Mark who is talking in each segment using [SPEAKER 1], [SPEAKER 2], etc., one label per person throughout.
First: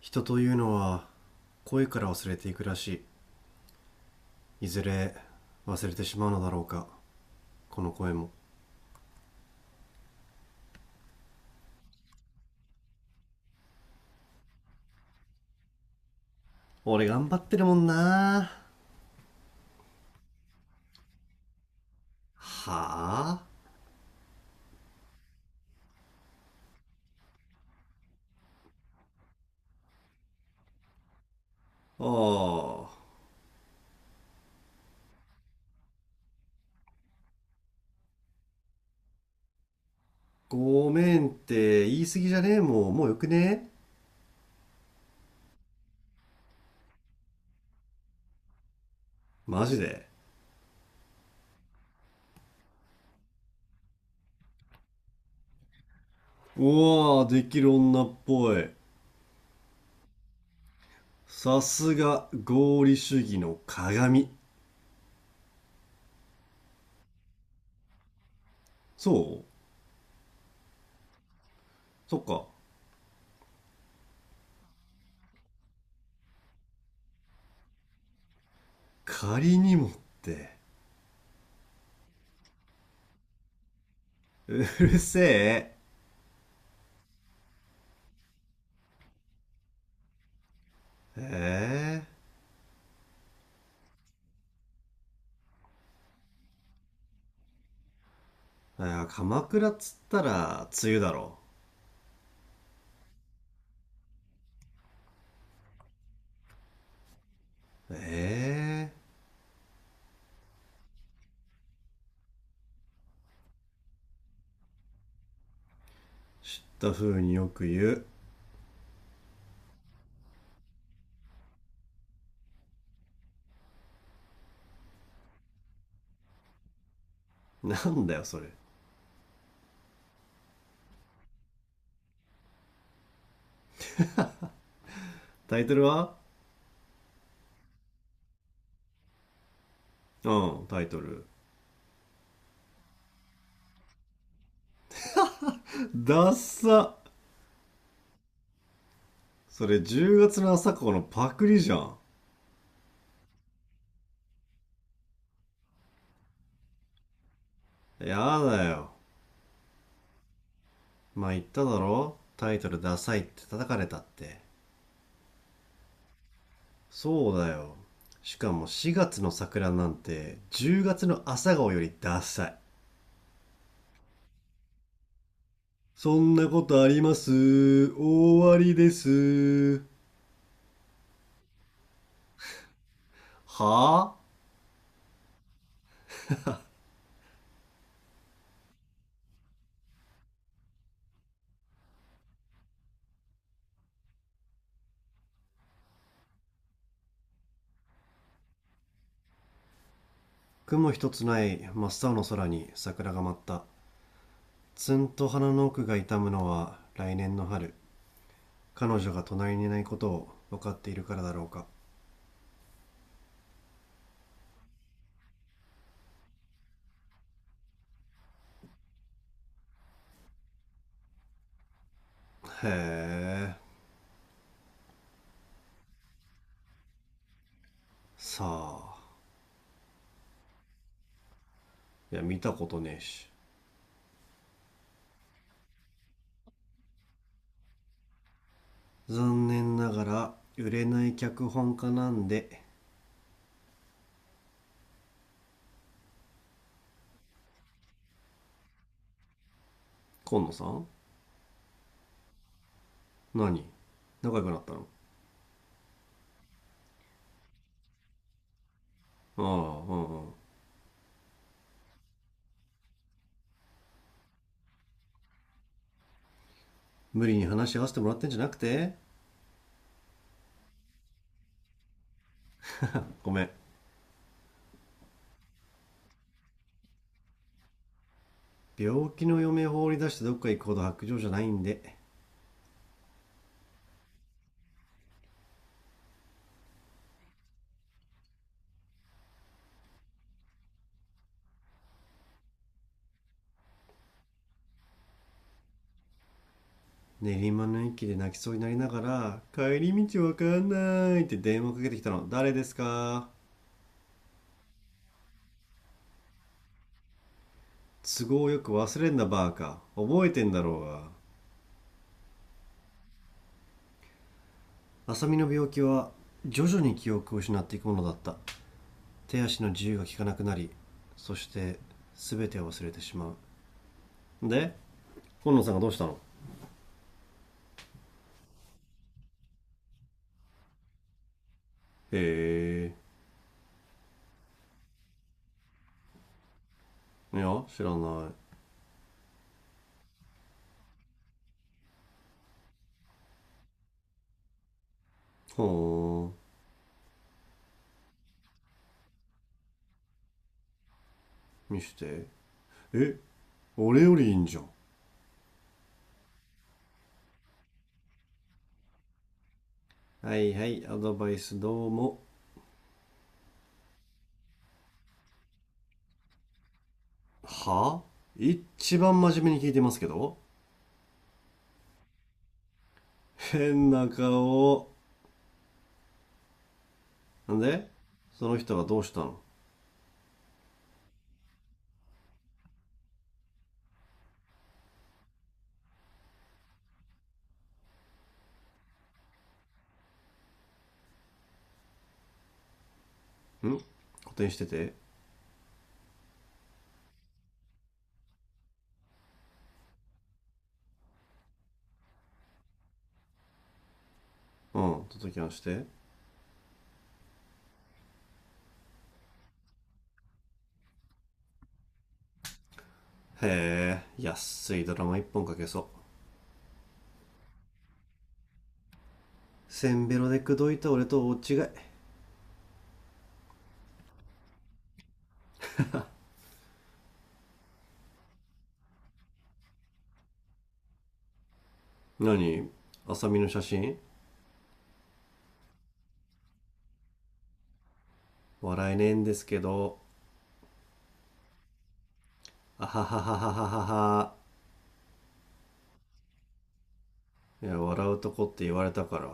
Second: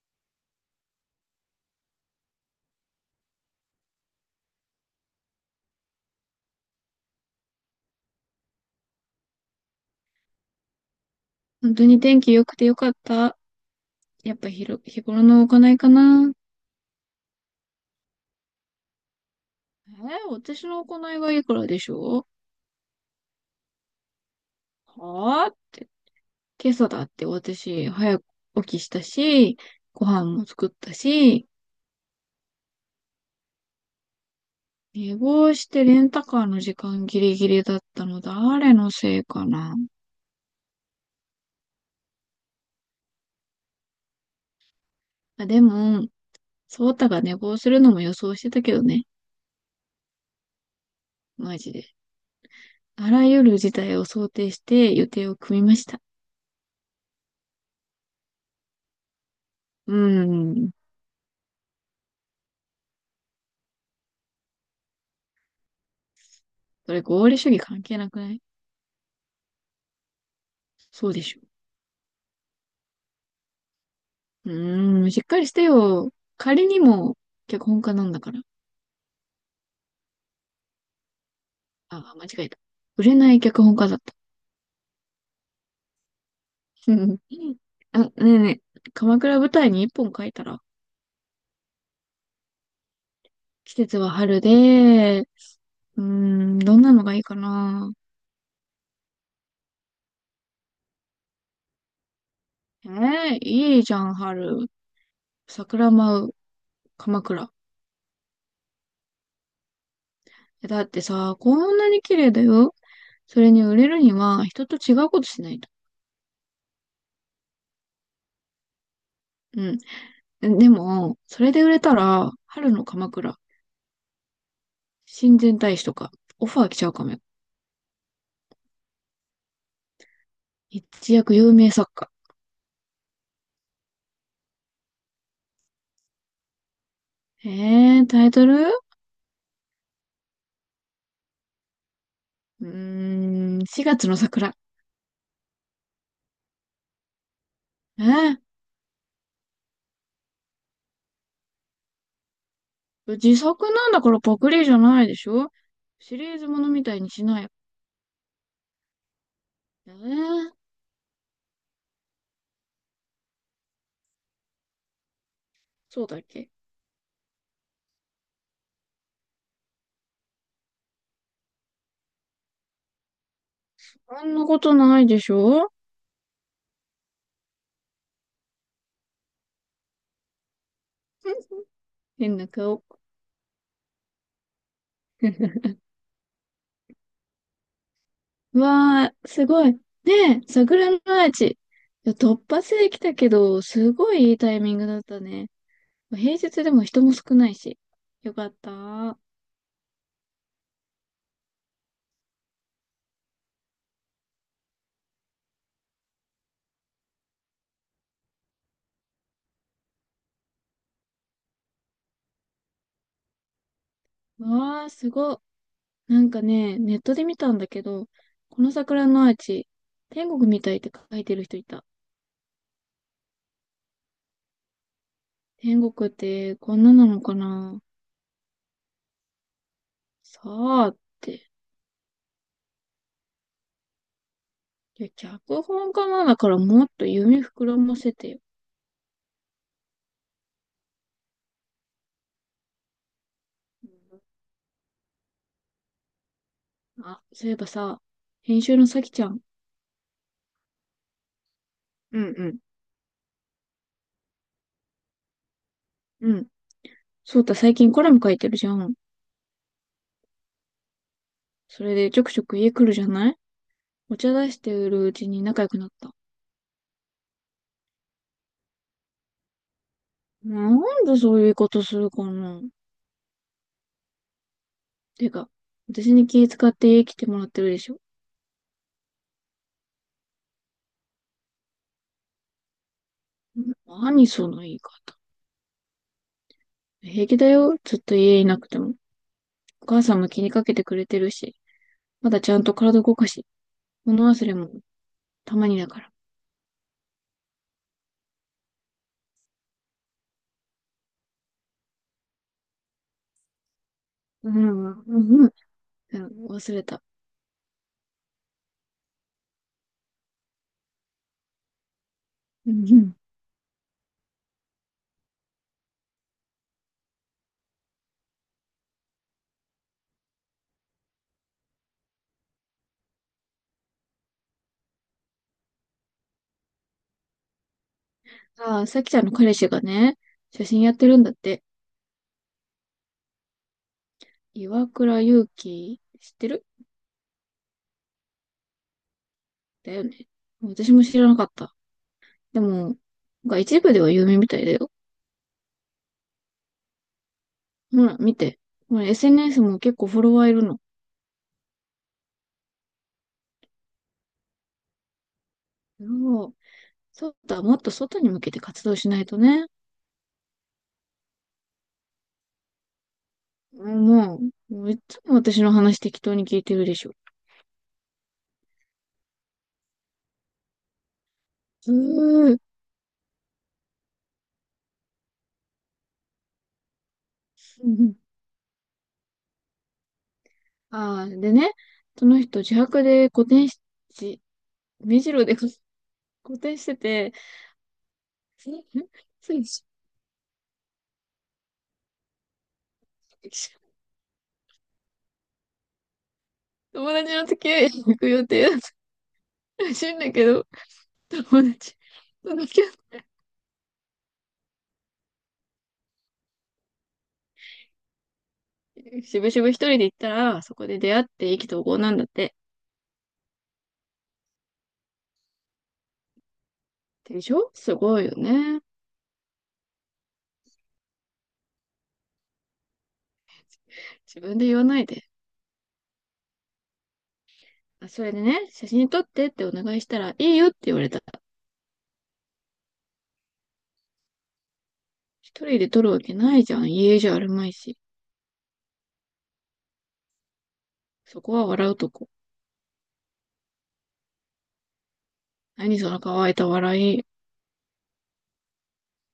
[SPEAKER 1] 人というのは声から忘れていくらしい。いずれ忘れてしまうのだろうか。この声も。
[SPEAKER 2] 本当に天気良くてよかった。やっぱひろ、日頃の行いかな。
[SPEAKER 1] 俺頑張ってるもんな。
[SPEAKER 2] 私の行いはいくらでしょ
[SPEAKER 1] はあ。
[SPEAKER 2] うはぁって。今朝だって私、早く起きしたし、ご飯も作ったし、
[SPEAKER 1] ああ。
[SPEAKER 2] 寝坊してレンタカーの時間ギリギリだったの誰のせいかな。
[SPEAKER 1] ごめんって言い過ぎじゃねえもん。もうよくねえ。
[SPEAKER 2] あ、でも、ソータが寝坊するのも予想してたけどね。
[SPEAKER 1] マジで。
[SPEAKER 2] マジで。あらゆる事態を想定して予定を組みました。
[SPEAKER 1] うわあ、できる女っぽい。
[SPEAKER 2] うーん。
[SPEAKER 1] さすが合理主義の鏡。
[SPEAKER 2] それ合理主義関係なくない？
[SPEAKER 1] そう。
[SPEAKER 2] そうでしょ？
[SPEAKER 1] そっか。
[SPEAKER 2] うしっかりしてよ。仮にも脚本家なんだから。
[SPEAKER 1] 仮にもって。
[SPEAKER 2] あ、間違えた。売れない脚本家だった。
[SPEAKER 1] うるせえ。
[SPEAKER 2] うん。あ、ねえねえ、鎌倉舞台に一本書いたら、
[SPEAKER 1] ええー。
[SPEAKER 2] 季節は春で、どんなのがいいかな。
[SPEAKER 1] あー、鎌倉っつったら梅雨だろ。
[SPEAKER 2] ええいいじゃん、春。桜舞う、鎌倉。
[SPEAKER 1] えー。
[SPEAKER 2] えだってさ、こんなに綺麗だよ。それに売れるには、人と違うことしないと。
[SPEAKER 1] 知った風によく言う。
[SPEAKER 2] うん。でも、それで売れたら、春の鎌倉、親善大使とか、オファー来ちゃうかもよ。
[SPEAKER 1] なんだよそれ。
[SPEAKER 2] 一躍有名作家。
[SPEAKER 1] タイトルは？
[SPEAKER 2] タイトル
[SPEAKER 1] うん、タイトル。
[SPEAKER 2] 4月の桜。
[SPEAKER 1] ダッサ。
[SPEAKER 2] えー、
[SPEAKER 1] それ、10月の朝顔のパクリじゃん。
[SPEAKER 2] 自作なんだからパクリじゃないでしょ？シリーズものみたいにしない。
[SPEAKER 1] やだよ。
[SPEAKER 2] えー、
[SPEAKER 1] まあ言っただろ、タイトルダサいって叩かれたって。
[SPEAKER 2] そうだっけ？
[SPEAKER 1] そうだよ。しかも4月の桜なんて10月の朝顔よりダサい。
[SPEAKER 2] あんなことないでしょ？
[SPEAKER 1] そんなことあります。終わりです。
[SPEAKER 2] 変な顔。
[SPEAKER 1] はあ。
[SPEAKER 2] わー、すごい。ねえ、桜のアーチ。いや突発で来たけど、すごいいいタイミングだったね。平日でも人も少ないし。よかった。わ
[SPEAKER 1] 雲一つない真っ青の空に桜が舞った。ツンと鼻の奥が痛むのは来年の春。彼女が隣にいないことを分かっているからだろうか。
[SPEAKER 2] ー、すごい。なんかね、ネットで見たんだけど、この桜のアーチ、天国みたいって書いてる人いた。
[SPEAKER 1] へえ。
[SPEAKER 2] 天国ってこんななのかな？
[SPEAKER 1] さあ。
[SPEAKER 2] さあって。
[SPEAKER 1] いや、見たことねえし。
[SPEAKER 2] いや、脚本家なんだからもっと夢膨らませてよ。
[SPEAKER 1] 残念ながら売れない脚本家なんで。
[SPEAKER 2] うん。あ、そういえばさ、編集のさきちゃん。
[SPEAKER 1] 今野さん？
[SPEAKER 2] うんうん。
[SPEAKER 1] 何、仲良くなったの？
[SPEAKER 2] うん。そうた、最近コラム書いてるじゃん。
[SPEAKER 1] ああ、うんうん。
[SPEAKER 2] それでちょくちょく家来るじゃない？お茶出してるうちに仲良くなった。
[SPEAKER 1] 無理に話し合わせてもらってんじゃなくて。
[SPEAKER 2] なんでそういうことするかな？
[SPEAKER 1] ごめん。
[SPEAKER 2] てか、私に気遣って家来てもらってるでしょ？
[SPEAKER 1] 病気の嫁放り出してどっか行くほど白状じゃないんで。
[SPEAKER 2] 何その言い方。平気だよ。ずっと家いなくても。お母さんも気にかけてくれてるし。まだちゃんと体動かし。物忘れもたまにだから。
[SPEAKER 1] 練馬の駅で泣きそうになりながら、帰り道わかんないって電話かけてきたの、誰ですか？
[SPEAKER 2] うん、うん、うん。忘れた。
[SPEAKER 1] 都合よく忘れんなバーカ。覚えてんだろうが。
[SPEAKER 2] うん、うん。
[SPEAKER 1] 浅見の病気は徐々に記憶を失っていくものだった。手足の自由が利かなくなり、そして全てを忘れてしまう。で、今野さんがどうしたの？
[SPEAKER 2] ああ、さきちゃんの彼氏がね、写真やってるんだって。
[SPEAKER 1] へ
[SPEAKER 2] 岩倉祐希、知ってる？
[SPEAKER 1] え、いや、知らない。
[SPEAKER 2] だよね。私も知らなかった。でも、なんか一部では有名みたいだよ。
[SPEAKER 1] ほ
[SPEAKER 2] ほら、見て。これ SNS も結構フォロワーいるの。
[SPEAKER 1] ー、見して。え、俺よりいいんじゃん。
[SPEAKER 2] そう、そうだ、もっと外に向けて活動しないとね。
[SPEAKER 1] はいはい、アドバイスどうも。
[SPEAKER 2] もう、もういつも私の話適当に聞いてるでしょ？
[SPEAKER 1] はあ。一番真面目に聞いてますけど。
[SPEAKER 2] うーん。
[SPEAKER 1] 変な顔。なんで、その人がどうしたのん？
[SPEAKER 2] ああ、でね、その人自白で古典し、じ目白で古典してて、んんつい
[SPEAKER 1] 補填してて。
[SPEAKER 2] 友達の付き合いに行く予定だったらしいんだけど、友達と付き合っ
[SPEAKER 1] うん、届きましてへ。
[SPEAKER 2] てしぶしぶ一人で行ったら、そこで出会って意気投合なんだって。
[SPEAKER 1] え、安いドラマ一本かけそう。
[SPEAKER 2] でしょ？すごいよね。
[SPEAKER 1] せんべろで口説いた俺と大違い。
[SPEAKER 2] 自分で言わないで。あ、それでね、写真撮ってってお願いしたら、いいよって言われた。
[SPEAKER 1] 何？あさみの写真？
[SPEAKER 2] 一人で取るわけないじゃん。家じゃあるまいし。
[SPEAKER 1] 笑えねえんですけど。
[SPEAKER 2] そこは笑うとこ。
[SPEAKER 1] あはははははは。
[SPEAKER 2] 何その乾いた笑い。
[SPEAKER 1] いや、笑うとこって言われたから。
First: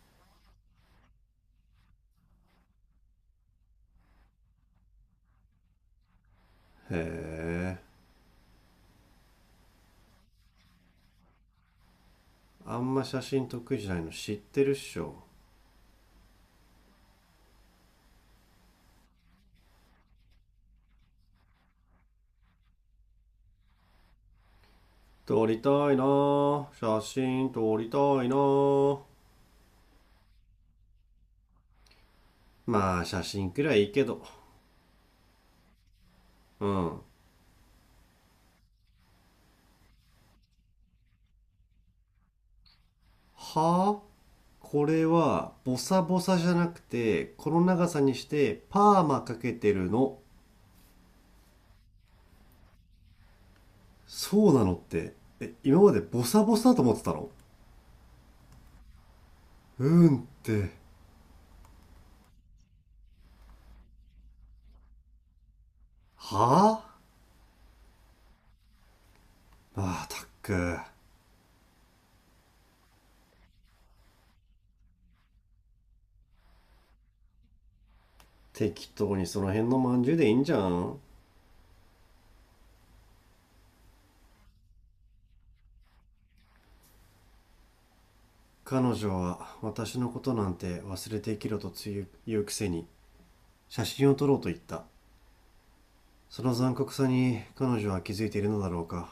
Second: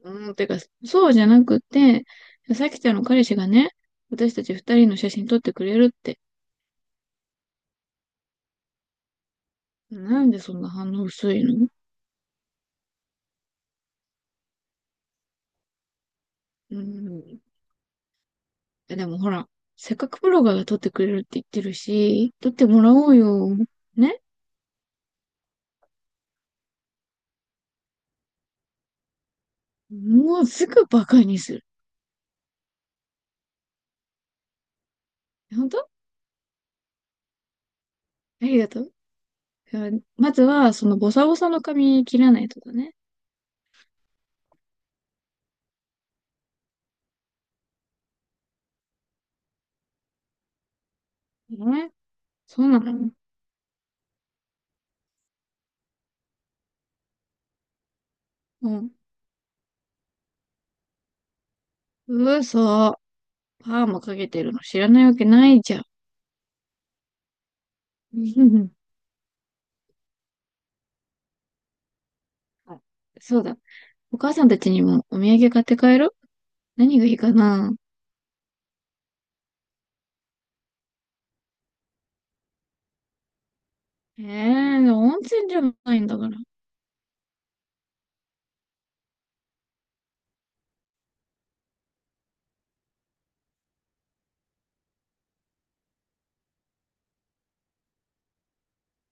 [SPEAKER 2] うん、てか、そうじゃなくて、さきちゃんの彼氏がね、私たち二人の写真撮ってくれるって。
[SPEAKER 1] へえ。
[SPEAKER 2] なんでそんな反応薄いの？
[SPEAKER 1] あんま写真得意じゃないの知ってるっしょ？
[SPEAKER 2] うん。でもほら、せっかくブロガーが撮ってくれるって言ってるし、撮ってもらおうよ。ね。
[SPEAKER 1] 撮りたいなぁ、写真撮りたいなぁ。
[SPEAKER 2] もうすぐバカにする。
[SPEAKER 1] まあ写真くらいいいけど。
[SPEAKER 2] 本当あ
[SPEAKER 1] うん、は
[SPEAKER 2] りがとう。まずは、そのボサボサの髪切らないとかね。
[SPEAKER 1] ぁ。これはボサボサじゃなくて、この長さにしてパーマかけてるの。
[SPEAKER 2] ね？そうなの？
[SPEAKER 1] そうなのって？え、今までボサボサだと思ってたの？
[SPEAKER 2] うん。
[SPEAKER 1] うんって？
[SPEAKER 2] 嘘。パーマかけてるの知らないわけないじゃん。
[SPEAKER 1] はあ。
[SPEAKER 2] うん。
[SPEAKER 1] まあたっく。
[SPEAKER 2] あ そうだ。お母さんたちにもお土産買って帰る？何がいいかな？
[SPEAKER 1] 適当にその辺のまんじゅうでいいんじゃん。
[SPEAKER 2] ええー、温泉じゃないんだから。
[SPEAKER 1] 彼女は私のことなんて忘れて生きろとつゆ言うくせに、写真を撮ろうと言った。その残酷さに彼女は気づいているのだろうか。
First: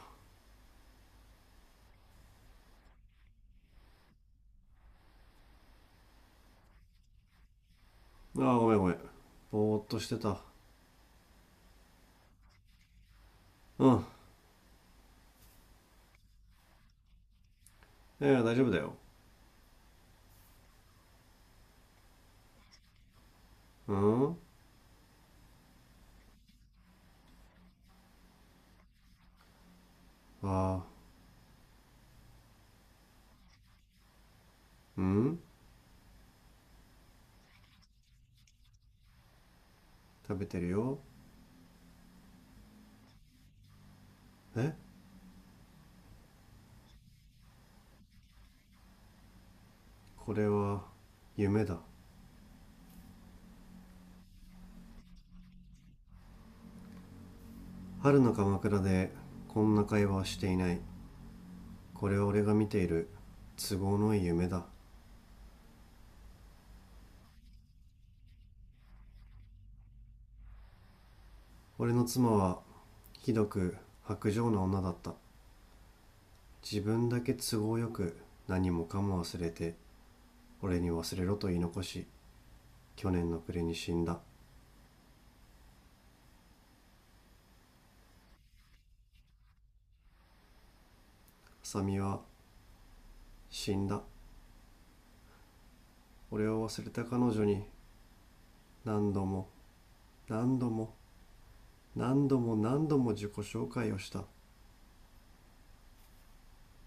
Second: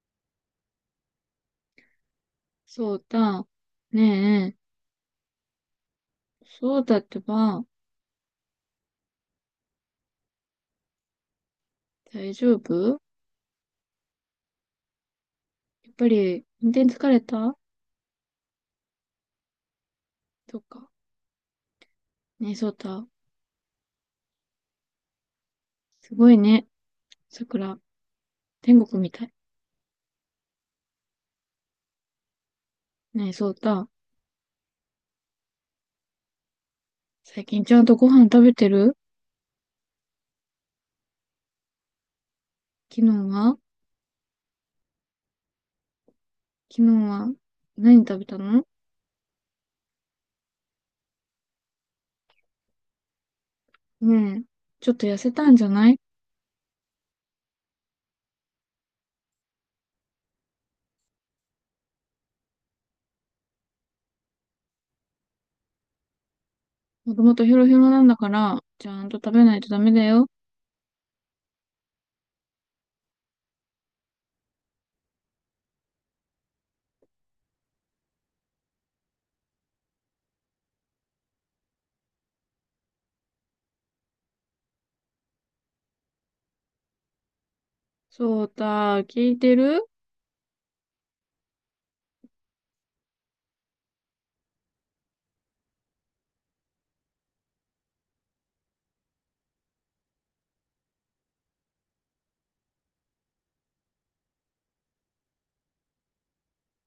[SPEAKER 2] そうだ。ねえ、そうだってば、
[SPEAKER 1] ああ、ごめんごめん。ぼーっとしてた。
[SPEAKER 2] 大丈夫？
[SPEAKER 1] うん。
[SPEAKER 2] やっぱり、運転疲れた？
[SPEAKER 1] いやいや、大丈夫だよ。
[SPEAKER 2] うか。ねえ、そうだ。
[SPEAKER 1] うん。
[SPEAKER 2] すごいね、桜。天国みたい。
[SPEAKER 1] ああ。
[SPEAKER 2] ねえ、そうだ。
[SPEAKER 1] うん。
[SPEAKER 2] 最近ちゃんとご飯食べてる？
[SPEAKER 1] 食べてるよ。
[SPEAKER 2] 昨日は
[SPEAKER 1] え。
[SPEAKER 2] 昨日は何食べたの？
[SPEAKER 1] これは夢だ。
[SPEAKER 2] ねえ、ちょっと痩せたんじゃない？
[SPEAKER 1] 春の鎌倉でこんな会話はしていない。これは俺が見ている都合のいい夢だ。
[SPEAKER 2] もともとヘロヘロなんだから、ちゃんと食べないとダメだよ。
[SPEAKER 1] 俺の妻はひどく薄情な女だった。自分だけ都合よく何もかも忘れて、俺に忘れろと言い残し、去年の暮れに死んだ。
[SPEAKER 2] そうた、聞いてる？
[SPEAKER 1] 浅見は死んだ。俺を忘れた彼女に何度も、何度も、何度も何度も自己紹介をした。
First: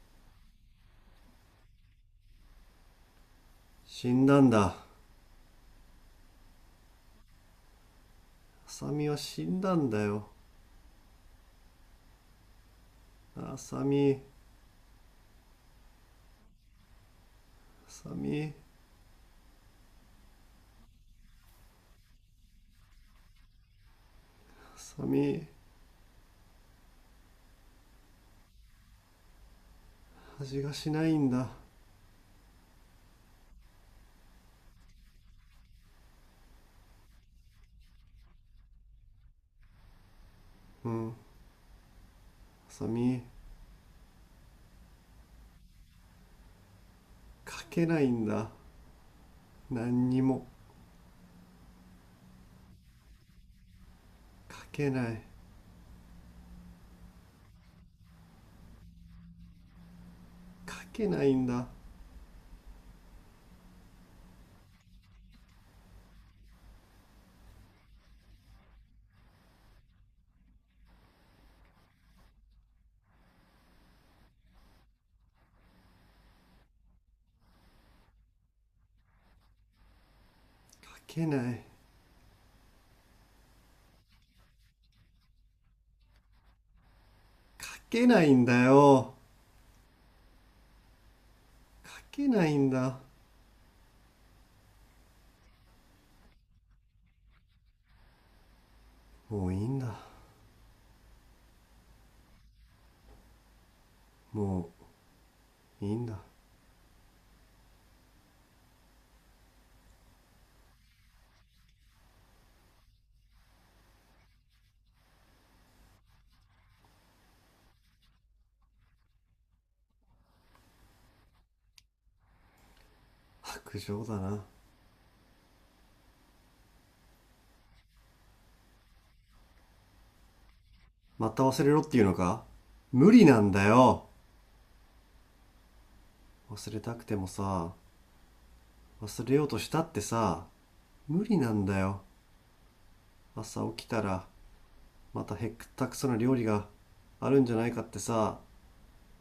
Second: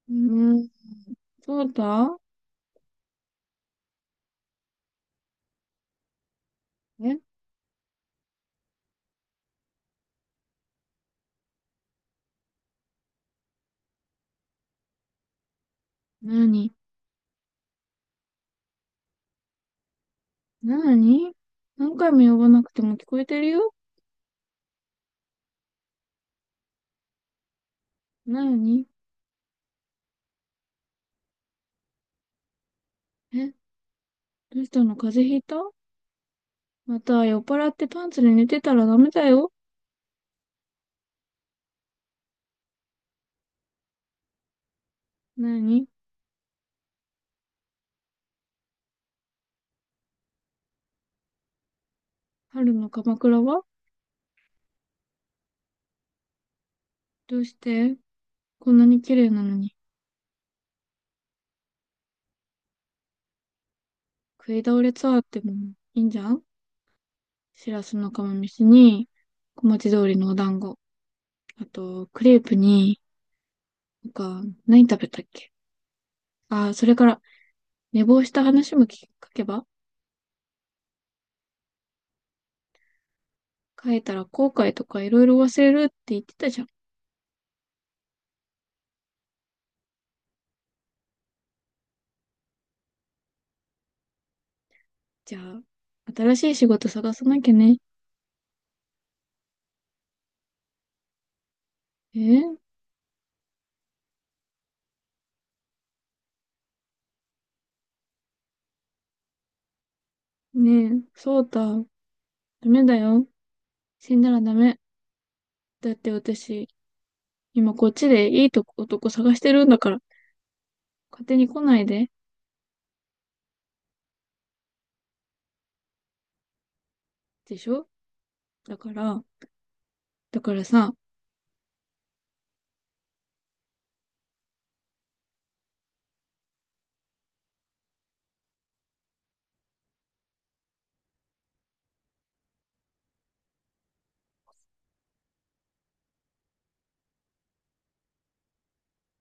[SPEAKER 2] うん、そうた。
[SPEAKER 1] 死んだんだ。
[SPEAKER 2] え？
[SPEAKER 1] 浅見は死んだんだよ。浅見。
[SPEAKER 2] なに。
[SPEAKER 1] 浅見。
[SPEAKER 2] なに？何回も呼ばなくても聞こえてるよ。
[SPEAKER 1] 浅見。
[SPEAKER 2] なに？
[SPEAKER 1] 味がしないんだ。
[SPEAKER 2] え？どうしたの？風邪ひいた？また酔っ払ってパンツで寝てたらダメだよ。
[SPEAKER 1] うん。浅見。
[SPEAKER 2] なに？
[SPEAKER 1] 書けないんだ。何にも。
[SPEAKER 2] 春の鎌倉は、
[SPEAKER 1] 書けない。
[SPEAKER 2] どうして、こんなに綺麗なのに。
[SPEAKER 1] 書けないんだ。
[SPEAKER 2] 食い倒れツアーってもいいんじゃん。しらすの釜飯に小町通りのお団子。あと、クレープに、なんか、何食べたっけ？ああ、それから、寝坊した話も聞けば、
[SPEAKER 1] 書けない。
[SPEAKER 2] 書いたら後悔とかいろいろ忘れるって言ってたじゃん。
[SPEAKER 1] 書けないんだよ。書けないんだ。
[SPEAKER 2] じゃあ、新しい仕事探さなきゃね。
[SPEAKER 1] もういいんだ。
[SPEAKER 2] えー、
[SPEAKER 1] もういいんだ。
[SPEAKER 2] ねえ、そうた、ダメだよ。死んだらダメ。だって私、今こっちでいいとこ男探してるんだから、勝手に来ないで。
[SPEAKER 1] 白状だな。
[SPEAKER 2] でしょ？だから、だからさ、
[SPEAKER 1] また忘れろっていうのか。無理なんだよ。忘れたくてもさ。忘れようとしたってさ。無理なんだよ。朝起きたらまたへったくそな料理があるんじゃないかってさ。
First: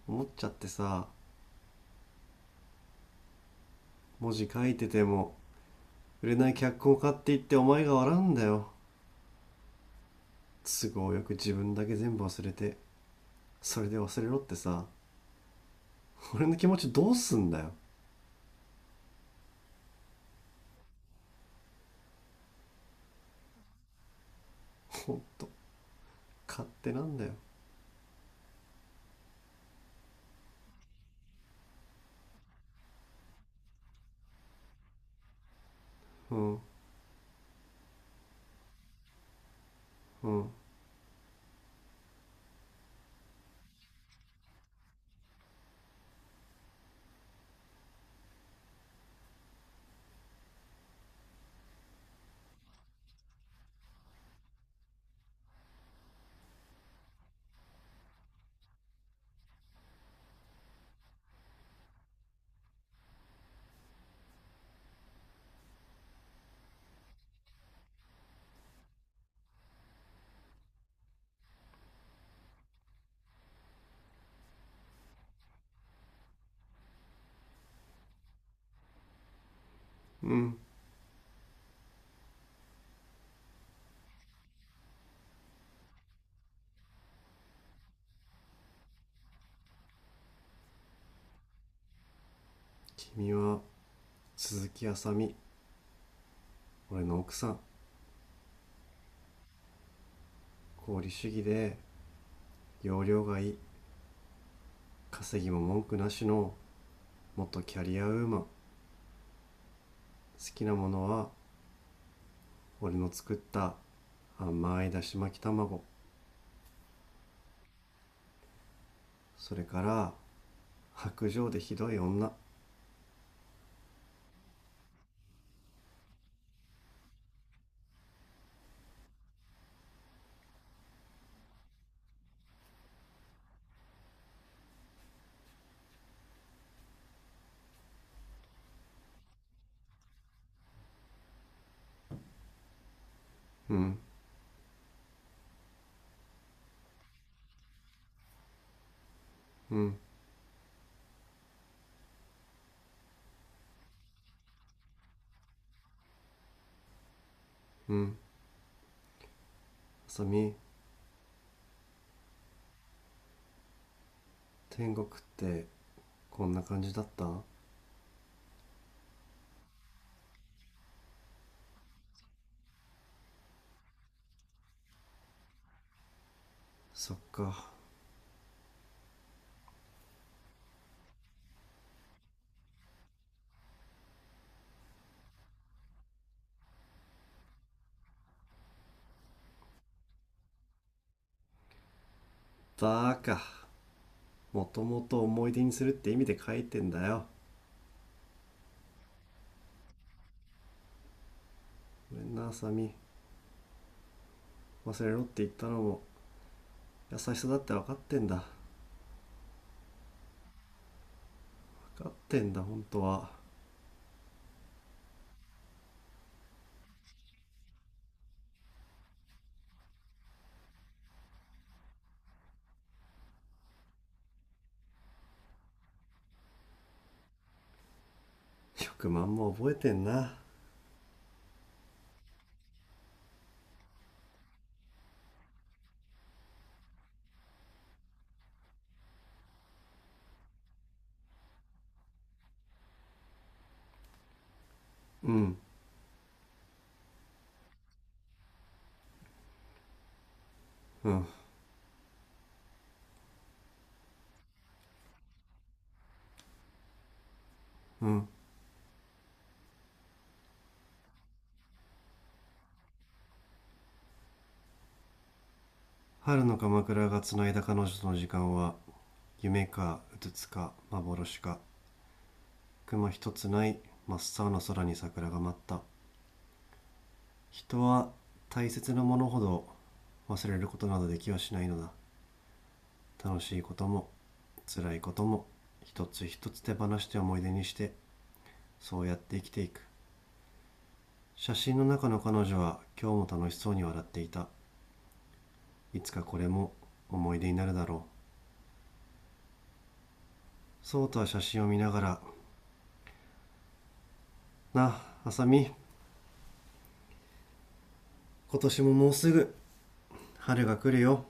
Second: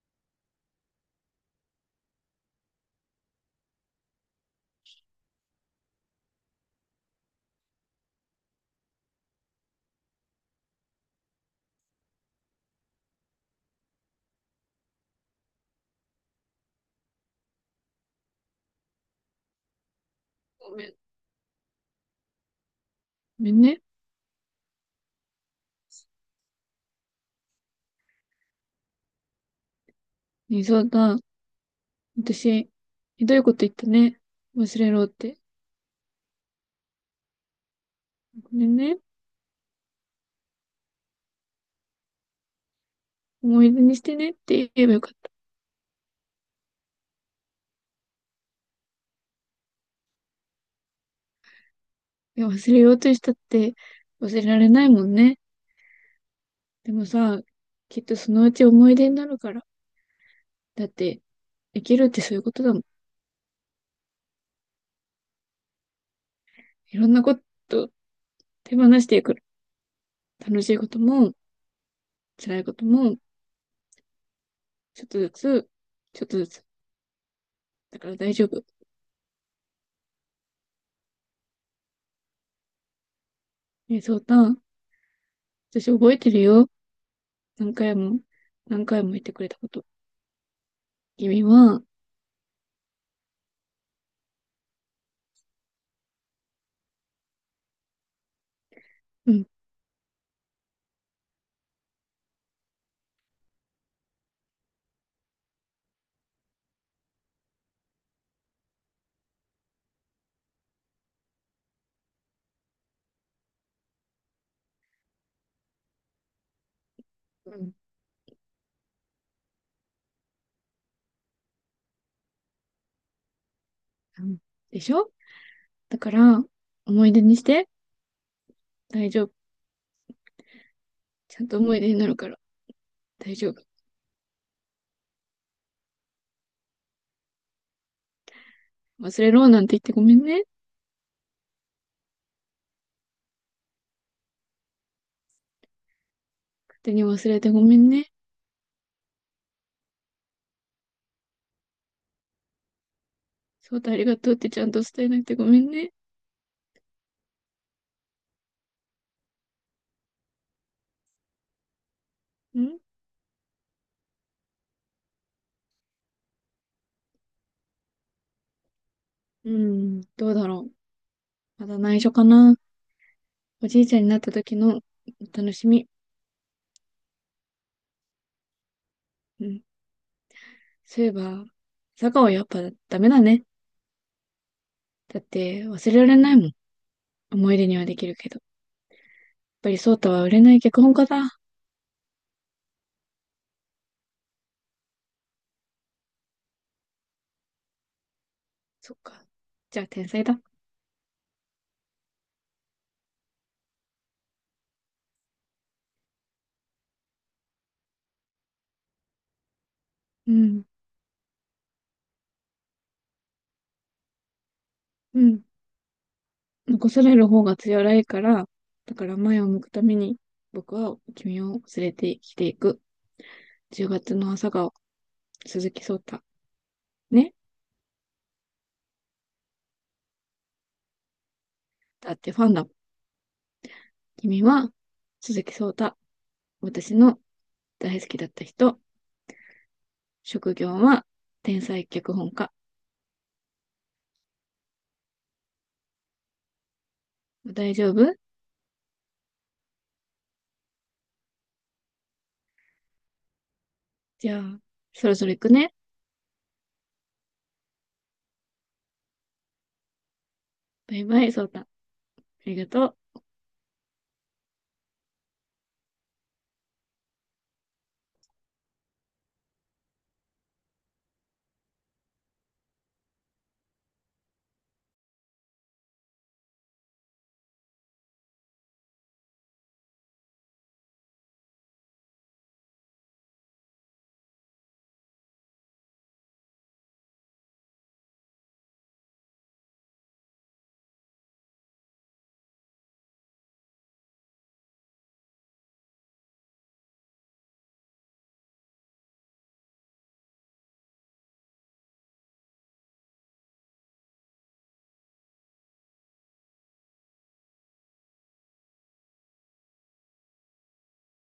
[SPEAKER 1] 思っちゃってさ。文字書いてても、売れない脚本を買って言ってお前が笑うんだよ。都合よく自分だけ全部忘れて、それで忘れろってさ。俺の気持ちどうすんだよ。
[SPEAKER 2] ごめん、ごめんね。
[SPEAKER 1] ほんと、勝手なんだよ。
[SPEAKER 2] ねえ、そうた、私、ひどいこと言ったね。忘れろって。
[SPEAKER 1] うん。
[SPEAKER 2] これね、
[SPEAKER 1] うん。
[SPEAKER 2] 思い出にしてねって言えばよかった。いや、忘れようとしたって忘れられないもんね。でもさ、きっとそのうち思い出になるから。だって、生きるってそういうことだもん。いろんなこと手放していく。楽しいことも、辛いことも、ちょっとずつ、ちょっとずつ。だから大丈夫。
[SPEAKER 1] うん。
[SPEAKER 2] え、そうたん、私覚えてるよ。何回も、何回も言ってくれたこと。君は、
[SPEAKER 1] 君は鈴木あさみ、俺の奥さん。
[SPEAKER 2] うん、
[SPEAKER 1] 功利主義で容量がいい、稼ぎも文句なしの元キャリアウーマン。好きなものは俺の作った甘いだし巻き卵。
[SPEAKER 2] うん、
[SPEAKER 1] それから白状でひどい女。
[SPEAKER 2] うん。でしょ？だから、思い出にして、大丈夫。ちゃんと思い出になるから大丈夫。忘れろなんて言ってごめんね。
[SPEAKER 1] うん、
[SPEAKER 2] 勝手に忘れてごめんね。
[SPEAKER 1] うん、
[SPEAKER 2] 翔太ありがとうってちゃんと伝えなくてごめんね。
[SPEAKER 1] うん。あさみ、
[SPEAKER 2] ん。
[SPEAKER 1] 天国ってこんな感じだった？
[SPEAKER 2] うん、どうだろう。まだ内緒かな。おじいちゃんになった時のお楽しみ。
[SPEAKER 1] そっか。
[SPEAKER 2] うん。そういえば、坂はやっぱダメだね。だって忘れられないもん。思い出にはできるけど。やっぱり翔太は売れない脚本家だ。
[SPEAKER 1] バーカ、もともと思い出にするって意味で書いてんだよ。
[SPEAKER 2] そっか。じゃあ天才だ。
[SPEAKER 1] ごめんな、あさみ。忘れろって言ったのも優しさだって分かってんだ。
[SPEAKER 2] うん。
[SPEAKER 1] 分かってんだ、本当は。
[SPEAKER 2] うん。残される方が辛いから、だから前を向くために、僕は君を連れて生きていく。10月の朝顔、鈴木聡太。ね。
[SPEAKER 1] 10ま万も覚えてんな。
[SPEAKER 2] だってファンだ。君は鈴木聡太。私の大好きだった人。職業は天才脚本家。
[SPEAKER 1] うん、
[SPEAKER 2] 大丈夫？
[SPEAKER 1] うん、
[SPEAKER 2] じゃあ、そろそろ行くね。
[SPEAKER 1] うん。
[SPEAKER 2] バイバイ、聡太。ありがとう。
[SPEAKER 1] 春の鎌倉がつないだ彼女との時間は、夢かうつつか幻か。雲一つない真っ青な空に桜が舞った。人は大切なものほど忘れることなどできはしないのだ。楽しいことも、辛いことも、一つ一つ手放して思い出にして、そうやって生きていく。写真の中の彼女は今日も楽しそうに笑っていた。いつかこれも思い出になるだろう。そうとは写真を見ながら、なあ、あさみ、今年ももうすぐ春が来るよ。